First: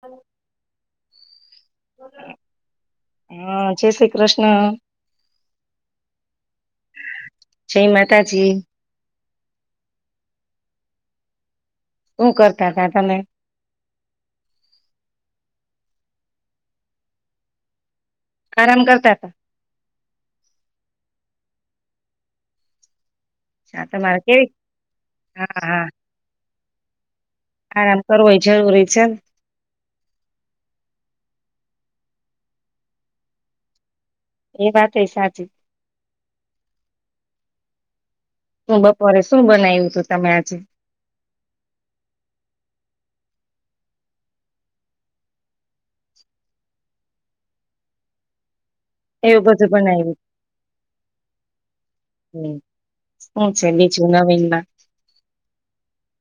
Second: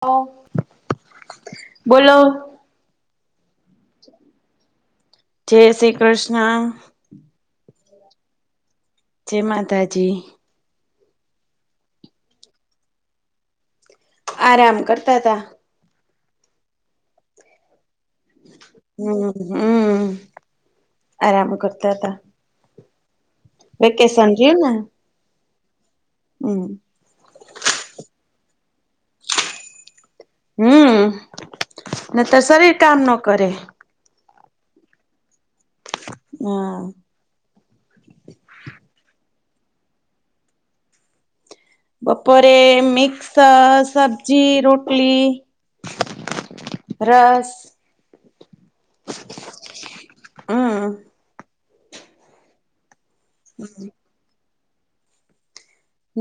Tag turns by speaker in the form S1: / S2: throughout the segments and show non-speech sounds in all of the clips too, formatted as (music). S1: Hello બોલો.
S2: હા જય શ્રી કૃષ્ણ
S1: જય શ્રી કૃષ્ણ.
S2: જય માતાજી.
S1: જય માતાજી.
S2: હું કરતા તા તમે?
S1: આરામ કરતા તા.
S2: આરામ કરતા હતા
S1: હમ્મ, હમ્મ આરામ કરતા તા. વેકેશન ગયુંને
S2: હાં, હાં.
S1: હમ્મ.
S2: આરામ કરવો હોય જરૂરી છેન.
S1: હમ્મ, નતર શરીર કામ ન કરે.
S2: એ વાત એય સાચી.
S1: હમ્મ.
S2: શું બપોરે શું બનાવ્યું તું તમે આજે?
S1: બપોરે મિક્સ સ સબજી, રોટલી, રસ-
S2: એવું બધું બનાયવુ.
S1: હમ
S2: હમ્મ. હુ છે બીજું નવીનમાં?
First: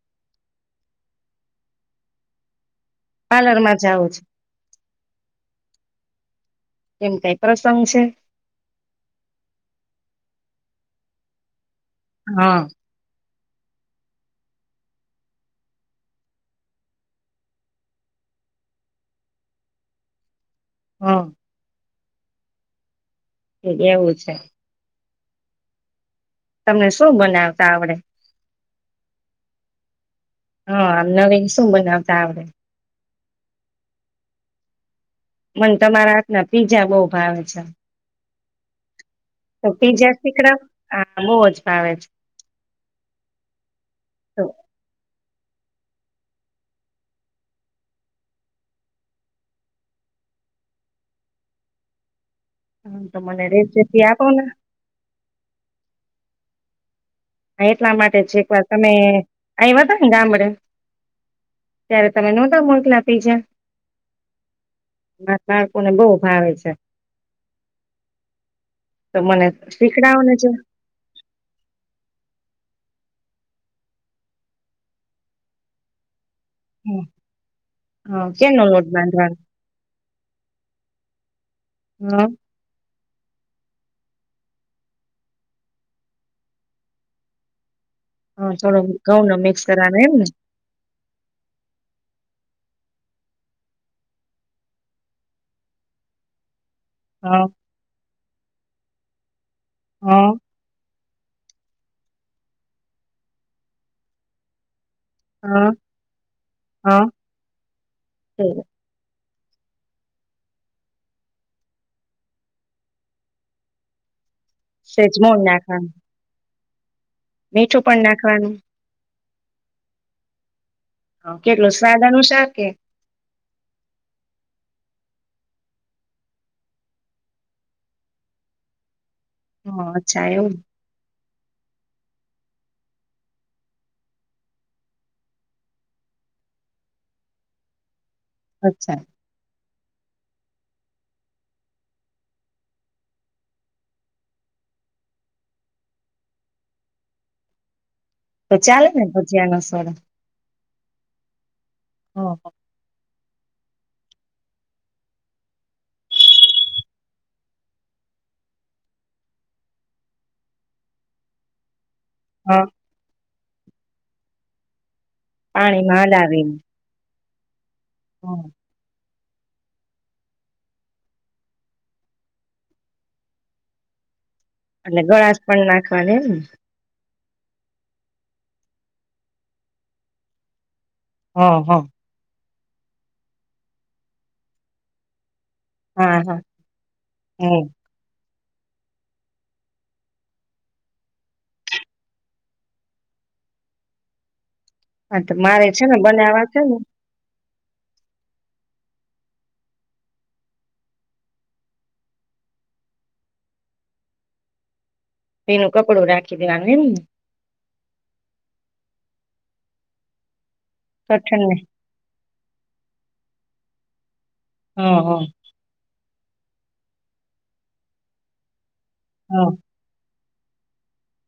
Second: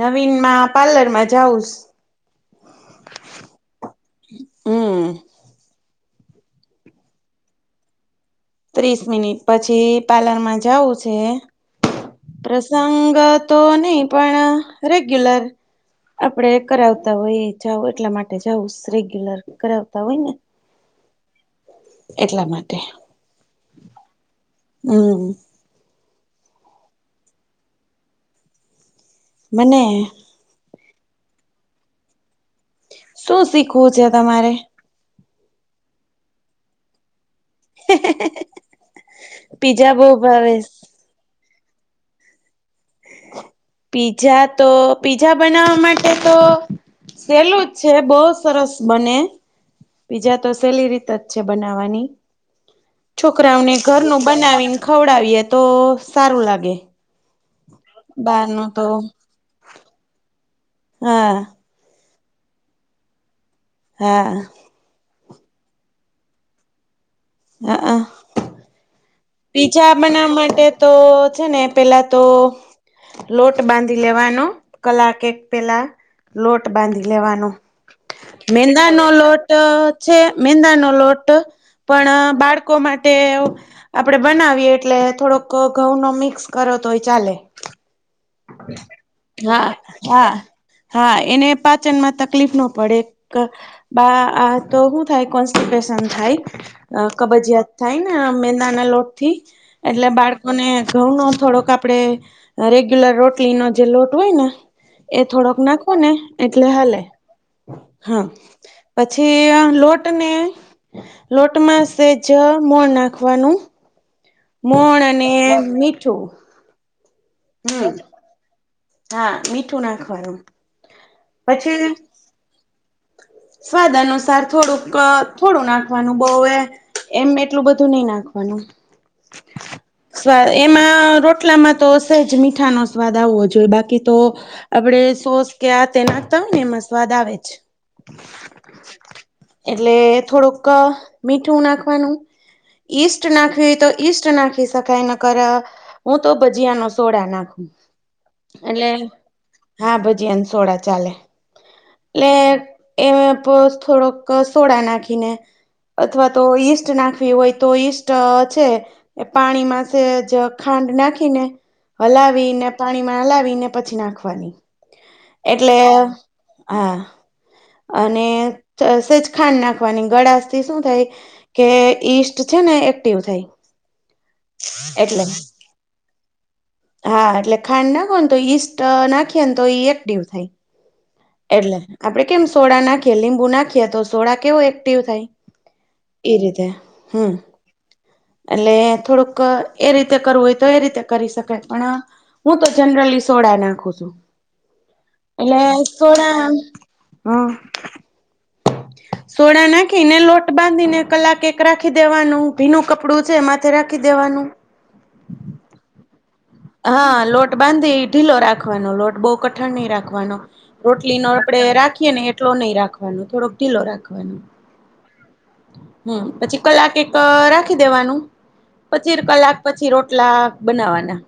S1: નવીનમાં પાર્લર માં જાઉસ.
S2: પાર્લર માં જા‌વું છું.
S1: હમ
S2: એમ કઈ પ્રસંગ છે?
S1: ત્રીસ મિનિટ પછી પાર્લરમાં જાવું છે.
S2: હા
S1: પ્રસંગત તો નહી પણ રેગ્યુલર આપડે કરાવતાં હોય એ, જાવું એટલા માટે જાવુંશ રેગ્યુલર કરાવતા હોય ને
S2: હા.
S1: એટલા માટે.
S2: (inaudible) એવું છે.
S1: હમ્મ.
S2: તમને શું બનાવતા આવડે?
S1: મને
S2: હા આમ નવીન શું બનાવતા આવડે?
S1: શું શીખવું છે તમારે?
S2: મને તમારા હાથના પીજા બઉ ભાવે. તો
S1: પીઝા બહુ
S2: પીજા
S1: ભાવે
S2: શીકડાવ, આ બોવજ ભાવે છે.
S1: પીઝા તો પીઝા બનાવવા માટે તો સહેલું જ છે, બહુ સરસ બને, પીઝા તો સહેલી રીતે જ છે બનાવાની.
S2: આમ તો મને
S1: છોકરાઓને
S2: રેસીપી
S1: ઘરનું
S2: આપો ને
S1: બનાવીને ખવડાવીએ તો સારું લાગે.
S2: હા એટલા માટે છે એક વાર
S1: બારનું તો
S2: તમે આવ્યા તા ને ગામડે
S1: હા.
S2: ત્યારે તમે નહોતા મોકલા પીઝા
S1: હા.
S2: માર બાળકોને બહુ ભાવે છે.
S1: અહહ
S2: તો મને
S1: પીજા
S2: શીખડાવો ને
S1: બનાવવા માટે તો છે ને પેલા તો લોટ બાંધી લેવાનો કલાક એક પેલા. લોટ
S2: જરા
S1: બાંધી લેવાનું,
S2: હા કેનો લોટ
S1: મેંદા નો
S2: બાંધવાનો
S1: લોટ છે મેંદા નો લોટ પણ
S2: હા
S1: બાળકો મા તે આપડે બનાવીએ એટલે થોડોક ઘ ઘઉં નો મિક્સ કરો તોય ચાલે.
S2: હા થોડો ઘઉંનો મિક્સ
S1: હા,
S2: કરવાનો એમ ને
S1: હા, હા એને પાચનમાં તકલીફ નો પડે. ક બા આ તો શું થાય કોન્સ્ટીપેસન થાય. અહ
S2: હા
S1: કબિજયાત થાય ને આ મેદાના લોટ થી એટલે
S2: હા
S1: બાળકો ને ઘઉ નો થોડોક આપડે રે રેગ્યુલર રોટલી નો જે લોટ હોય ને? એ થોડોક
S2: હા
S1: નાખો ને એટલે હાલે
S2: હા
S1: હા પ પછી લોટને લોટમાં સેજ મોણ નાખવાનું. મોણ
S2: સેજ
S1: અને
S2: નાખવાનું
S1: મીઠું.
S2: મીઠું
S1: હમ
S2: પણ નાખવાનું.
S1: હા મીઠું નાખવાનું.
S2: હ કેટલુ
S1: પછી
S2: સ્વાદ અનુસાર કે?
S1: સ્વાદ અનુસાર થોડુંક થોડું નાખવાનું બહુ એ એમ એટલું બધું નહી નાખવાનું.
S2: હા અચ્છા
S1: સ્વાદ
S2: એવું
S1: એમાં રો રોટલામાં તો સહેજ મીઠાનો સ્વાદ આવવો જોઈએ, બાકી તો આપડે સોસ કે આ તે નાખતા હોય ને એમાં સ્વાદ આવે જ.
S2: અચ્છા.
S1: એટલે થોડુંક મીઠું નાખવાનું, ઈસ્ટ નાખવી હોય તો ઈસ્ટ નાખી શકાય, ન કર હું તો ભજીયા ન સોડા નાખું.
S2: તો ચાલે
S1: એટલે
S2: ને ભજીયાનો સોડા
S1: હાં ભજીયા એન સોડા ચાલે એટલે.
S2: હા
S1: એ પ થોડોક સોડા નાખીને અથવા તો ઈસ્ટ નાખવી હોય તો ઈસ્ટ છે, એ પાણીમાં સેજ ખાંડ નાખીને હલાવી
S2: હા,
S1: ને પાણી માં હલાવીન ને પછી નાખવાની. એટલે,
S2: પાણીમાં હલાવીને
S1: હા. અને
S2: હા
S1: (unintelligible) શેજ ખાંડ નાખવાની, ગળાશ થી શું થાય કે ઈસ્ટ છે ને એક્ટિવ થાય.
S2: અને ગળાશ પણ નાખવાની એમ?
S1: હાં એટલે ખાંડ નાખો ને તો ઈસ્ટ નાખીએ ને તો ઈ એક્ટિવ થાય.
S2: હા
S1: એટલે,
S2: હા
S1: આપણે કેમ સોડા નાખીએ, લીંબુ નાખીએ, તો સોડા કેવો એક્ટિવ થાય.
S2: હા
S1: એ
S2: હા
S1: રીતે, હમ્મ.
S2: હમ
S1: એટલે થોડુંક એ રીતે કરવું હોય તો એ રીતે કરી શકાય, પણ હું તો જનરલી સોડા નાખું છું.
S2: હા તો
S1: એટલે
S2: મારે છે ને
S1: સોડા
S2: બનેવા છે ને
S1: હા સોડા નાખીને, લોટ બાંધીને, કલાક એક રાખી દેવાનું ભીનું કપ કપડું છે એમાંથે રાખી દેવાનું.
S2: ભીનું કપડું રાખ
S1: હા લોટ બાંધી ઢીલો રાખવાનો લોટ. બહુ કઠણ નહી રાખવાનો. રોટલી નો
S2: કઠણ ને
S1: આપડે રાખીએ ને એટલો નહી રાખવાનો, થોડોક ઢીલો રાખ
S2: હા હ.
S1: હમ્મ, પછી કલાક એક રાખી દેવાનું. પચીર
S2: હા
S1: કલાક પછી રો ટલા બનાવાના.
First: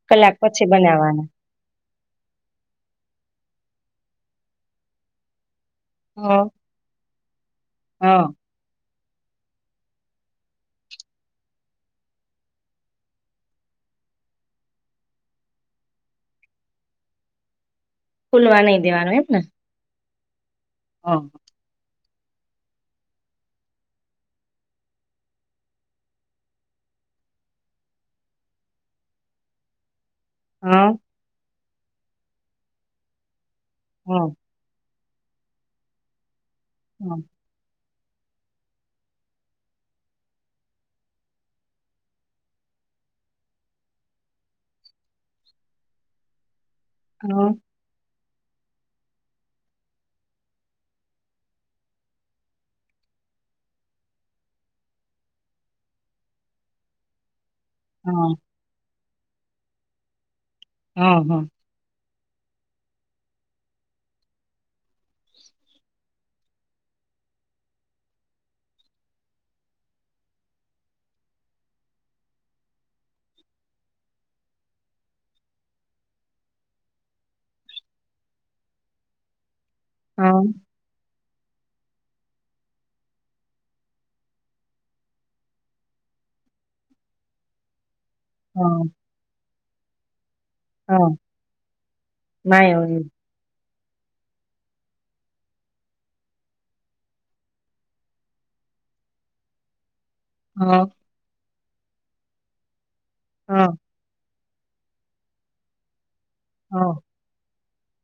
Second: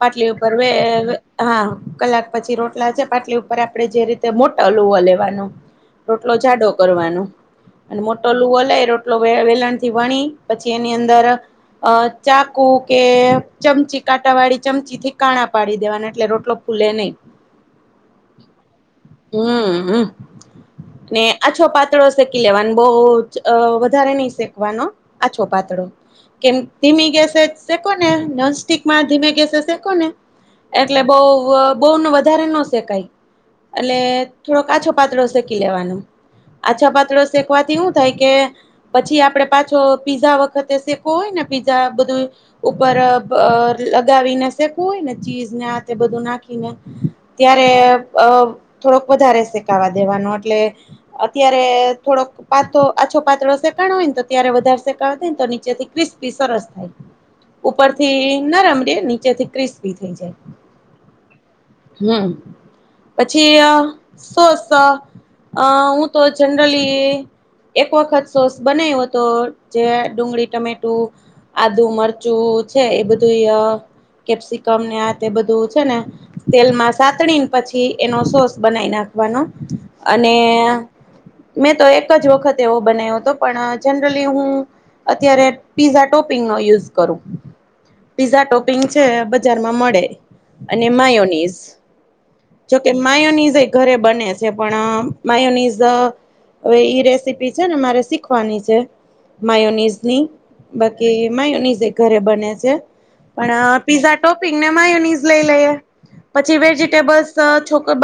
S1: પાટલી
S2: કલાક
S1: ઉપર,
S2: પછી
S1: વે વે
S2: બનાવવાના
S1: હા. કલાક પછી રોટલા છે, પાટલી ઉપર આપડે જે રીતે મોટા લુવા લેવાનું. રોટલો
S2: હા
S1: જાડો કરવાનો. અને
S2: હા
S1: મોટો લુવો લે રો (inaudible) વેલણ થી વણી પછી એની અંદર અ ચાકુ કે ચમચી કાંટા વાળી ચમચી થી કાણા પાડી દેવાના એટલે રોટલો ફૂલે નહી.
S2: ફુલવા નહી દેવાનું એમને.
S1: હમ હમ ને આછો પાત પાતળો શેકી લેવાનો બવ અ વધારે નહી શેકવાનો આછો પાતળો કેમ ધીમી ગેસે શેકો ને ઠીકમાં ધીમે ગેસે શેકોને
S2: હા
S1: એટલે બવ અ બહુને વધારે ન શેકાય. એટલે
S2: હા
S1: થોડોક આછો પાતળો શેકી લેવાનું. આછા
S2: હા
S1: પાતળો શેકવાથી હું થાય કે પછી આપડે પાછો પીઝા વખતે શેકવું હોય ને પીઝા બધું ઉપર. લગાવીને શેકવું હોય ને ચીઝને આ તે બધું નાખીને
S2: હા
S1: ત્યારે અ થોડોક વધારે શેકાવા દેવાનો એટલે અત્યારે થોડોક પાથો આછો પાતળો શેકાણો હોય ને તો ત્યારે વધારે શેકાવા દે ને તો નીચેથી ક્રિસ્પી સરસ થાય ઉપ તે
S2: હા
S1: ના (inaudible) ની જેથી ક્રિસ્પી થઈ જાય
S2: હ હ.
S1: હમ્મા પછી સોસ અ હું તો જનરલી એક વખત સોસ બનાવ્યો હતો જે ડુંગળી ટમેટું આદુ મરચું છે એ બધું કેપ્સિકમ ને આ તે બધું છે ને તેલમાં સાતડીને પછી એનો સોસ બનાવી નાખવાનો અને
S2: હા
S1: મેં તો એક જ વખતે એવો બનાવ્યો હતો પણ જનરલી હું અત્યારે પીઝા ટોપિંગનોો યુઝ કરું પીઝા ટોપિંગ છે. બજાર માં મળે. અને
S2: હા
S1: માયોનીઝ જોકે
S2: માયોની
S1: માયોનીઝ ઘરે બને છે પણ માયોનઝ હવે એ રેસીપી છે ને મારે શીખવાની છે માયોનિઝ ની
S2: હા
S1: બાકી માયો ઘરે બને જે પણ
S2: હા
S1: અ પિઝ ટોપિક ને માયુની જ લઈ લઈએ. પછી
S2: હા
S1: વેજીિટેબલ્સ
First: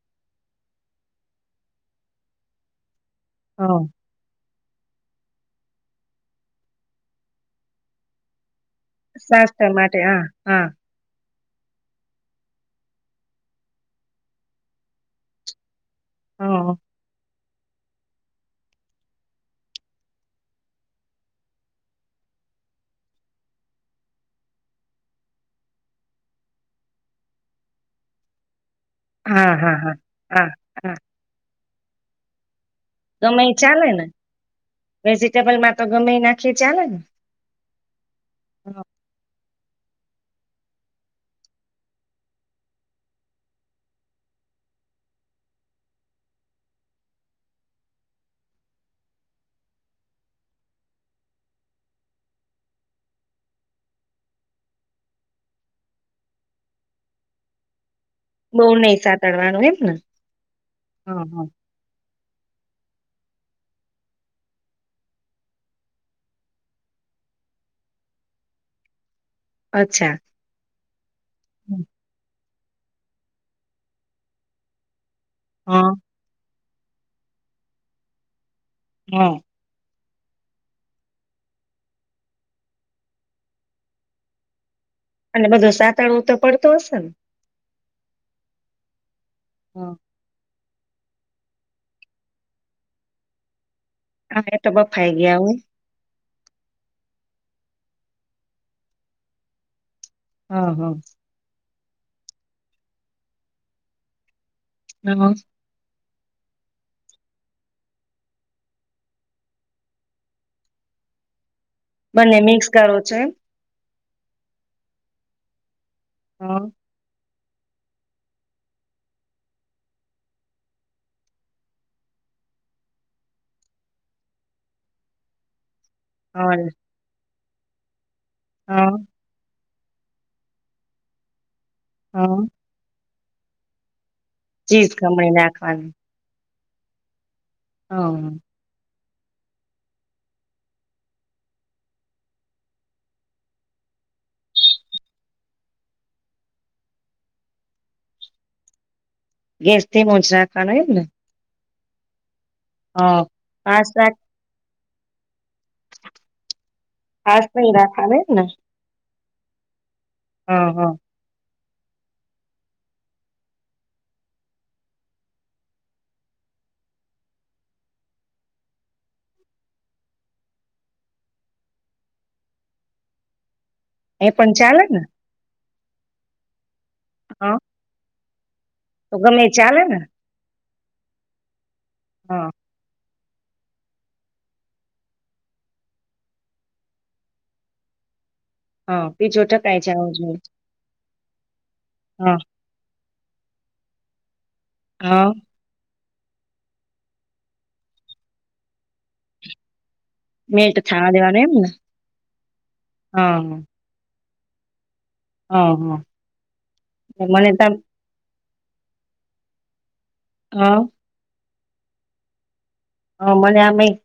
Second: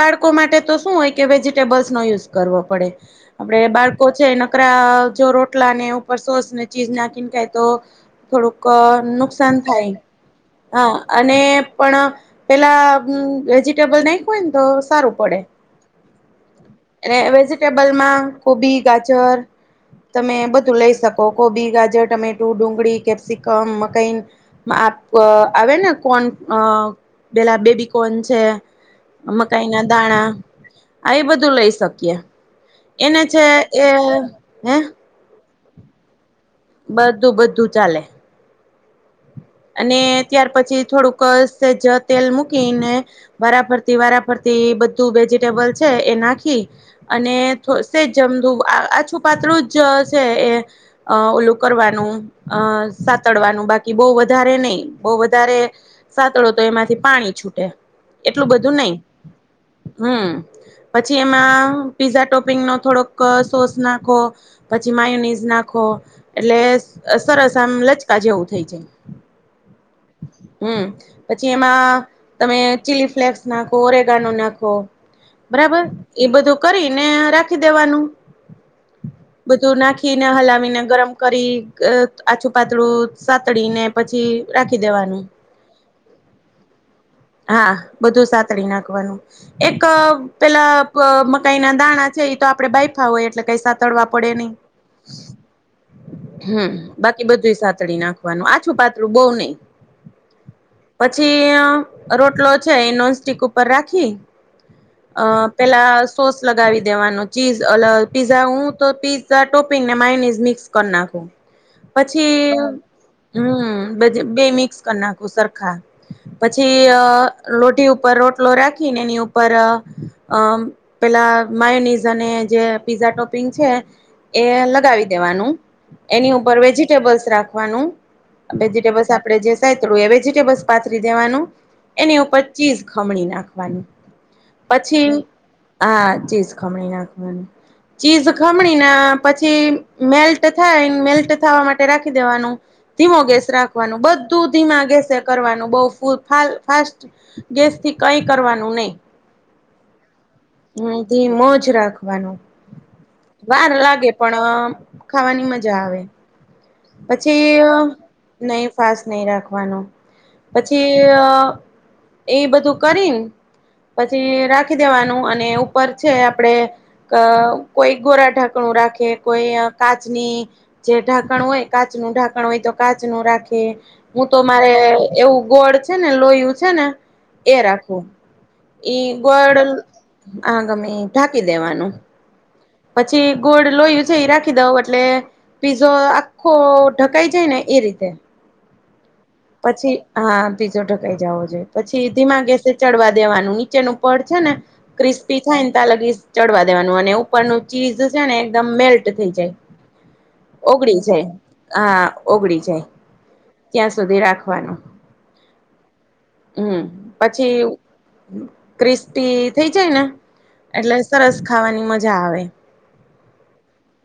S1: બાળકો માટે તો શું હોય કે વેજીટેબલ્સનો યુઝ કરવો પડે. આપડે
S2: હા.
S1: બાળકો છે. રા જો રોટલા ને ઉપર સોસ ને ચીજ નાખીને ખાય તો થોડુંક ક નુ
S2: સ્વાસ્થ્ય માટે હ હા
S1: અને પણ પેલા વેજીટેબલ નાયખૂ હોય ને તો સારું પડે.
S2: હા
S1: એ વેજ ટેબલમાં કોબી, ગાજર તમે બધું લઈ શકો કોબી ગાજર, ટમેટું, ડુંગળી, કેપ્સિકમ મકાઈન આપ આવે ને કોન પેલા બેબી કોન છે.
S2: હા
S1: મકાઈ
S2: હા
S1: ના
S2: હા
S1: દાણા
S2: હા હા
S1: આયે બધું લઈ શક્ય. એને
S2: ગમે
S1: જે એ હે
S2: ટેબલ માં તો ગમે યે
S1: બધું બધું ચાલે.
S2: હા.
S1: અને ત્યાર પછી થોડુંક સેજ તેલ મૂકીને વારાફરતી વારાફરતી બધું વેજીિટેબલ છે એ નાખી અને સેજ જમધું આછું પાતળું જ છે, એ એ ઓલું કરવાનું અ સાતડવાનું બાકી બવ વધારે નહી બો વધારે સાતડો તો એમાંથી પાણી છૂટે. એટલું
S2: બહુ
S1: બધું નઈ
S2: નહી સાતડવાનું એમ ને
S1: હમ પછી
S2: હા હા
S1: એમાં પીઝા ટોપ વિંગ્સ નો થોડોક સોસ નાખો પછી માયુનીઝ નાખો એટલે સરસ આમ લચકા જેવું થઈ જાય.
S2: અચ્છા
S1: હમ્મ. પછી એમાં તમે ચીલી ફ્લેક્સ નાખો, ઓરેગાનો નાખો. બરાબર
S2: હા
S1: એ બધું. કરીને રાખી દેવાનું.
S2: હા
S1: બધું નાખી. નાખીને હલાવીને ગરમ કરી અ આછું પાતળું સાતળીને પછી રાખી દેવાનું
S2: અને બધું સાતડું તો પડતું હશે ને?
S1: હા બધું સાતળી નાખવાનું. એક
S2: હા
S1: પેલા મકાઈ ના દાણા છે એ તો આપણે બાયફા હોય એટલે કઈ તડવા પડે
S2: હા
S1: નય
S2: એ તો બફાઈ ગયા હું
S1: હમ બાકી બધું સાથે. નાખવાનું આછું પાત્રું બહુ નય.
S2: હા હા
S1: પછી અ રોટલો છે એ નોન સ્ટીક ઉપર રાખી
S2: હા
S1: અ પેલા સોસ લગાવી દેવાનું ચીઝ અલ પીઝા હું તો પીઝા ટોપીંગને મેયોનિસ મિક્સ કરી નાખું.
S2: બંને
S1: પછી
S2: મિક્સ કરો છો એમ
S1: હમ્મ બે મિક્સ કર નાખું સરખા.
S2: હા
S1: પછી અ લોઢી ઉપર રોટલો રાખીને એની ઉપર અ પેલા માયોનીઝ અને જે પીઝા ટોપિંગ છે એ લગાવી દેવાનું. એની ઉપર
S2: હા
S1: વેજીિટેબલ્સ રાખ વાનું.
S2: હા
S1: વેજિટેબલ્ આપણે જે સાતડું એ વેજીિટેબલ્સ પાથરી દેવાનું. એની ઉપર
S2: હા.
S1: ચીઝ ખ ખમણી નાખવાની.
S2: ચીઝ
S1: પછી
S2: ખમણી નાખવાની
S1: હા ચીજ ખામણી નાખ
S2: હા
S1: ચીજખામણી ના પછી મેલ્ટ થાય મેલ્ટ થવા માટે રાખી દેવાનું ધીમો ગેસ રાખ બધું ધીમા ગેસે કરવાનું બ ફાસ્ટ ગેસથી કઈ કરવાનું નહી.
S2: ગેસ મોજ.
S1: હ ધી મોજ રાખ. ખવાનું.
S2: હા
S1: વાર
S2: ફાસ
S1: લાગે
S2: રાખ
S1: પણ ખાવાની મજા આવે.
S2: ફાસ
S1: પછી
S2: નહી
S1: અ
S2: રાખવાનો એમ ને
S1: નહી ફાસ નહી રાખ. વાનું
S2: હા હા
S1: પછી અ એય બધું કરીન, પછી રાખી દેવાનું અને ઉપર છે, આપડે ક કોઈ ગોરા ઢાંકણું રાખે, કોઈઅ કાચની જે ઢાંકણ હોય કાચનું ઢાંકણ હોય તો કાચનું રાખે
S2: એ
S1: હું તો
S2: પણ
S1: મારે
S2: ચાલે
S1: એ
S2: ને
S1: એવું ગોડ છે ને લોયુ છે ને.
S2: હા
S1: એ રાખો. ઈ
S2: તો ગમે
S1: ગોડલ
S2: ચાલે ને
S1: આહ ગમ્મે ઈ ઢાકી દેવાનું.
S2: હા
S1: પદ છી ગોડ લોહી છે ઈ રાખી દઉ, અટલે પીઝો આ ખો ઢકાઈ જાય ને એ રીતે.
S2: હા. બીજું ટકાઈ
S1: પછી
S2: જવું જોઈએ
S1: હા, પીજો ઢકાઈ જાવો જોએ. પછી
S2: હા
S1: ધીમા ગેસે ચડવા દેવાનું નીચેનું પડ છે ને
S2: હા
S1: ક્રિસ્પી થાયન તા લગીઝ ચડવા દેવાનું અને ઉપરનું ચીઝ છે ને એકદમ મેલ્ટ થઈ જાય.
S2: મેટ
S1: ઓગળી
S2: છાણા
S1: જાય.
S2: દેવાનું એમ ને
S1: આહા, ઓગળી જાય.
S2: હા
S1: ત્યાં સુધી રાખ થવાનું
S2: હહ.
S1: હમ. પછી હમ. ક્રિસ્પી થઈ જાય ને એટલે સરસ ખાવાની મજા આવે.
S2: હ. મને આમેય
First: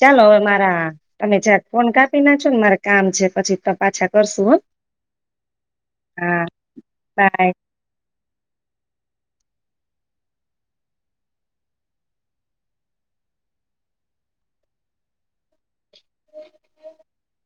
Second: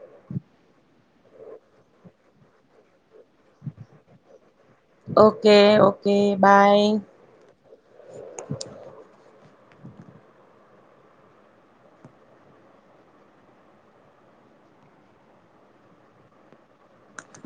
S2: ચાલો, હવે મારા તમે જ્યાં ફોન કાપી ના છો ન મારે કામ છે. પછી તો પાછા કરશું હો?
S1: Okay okay bye.
S2: બાય
S1: (inaudible)
S2: હ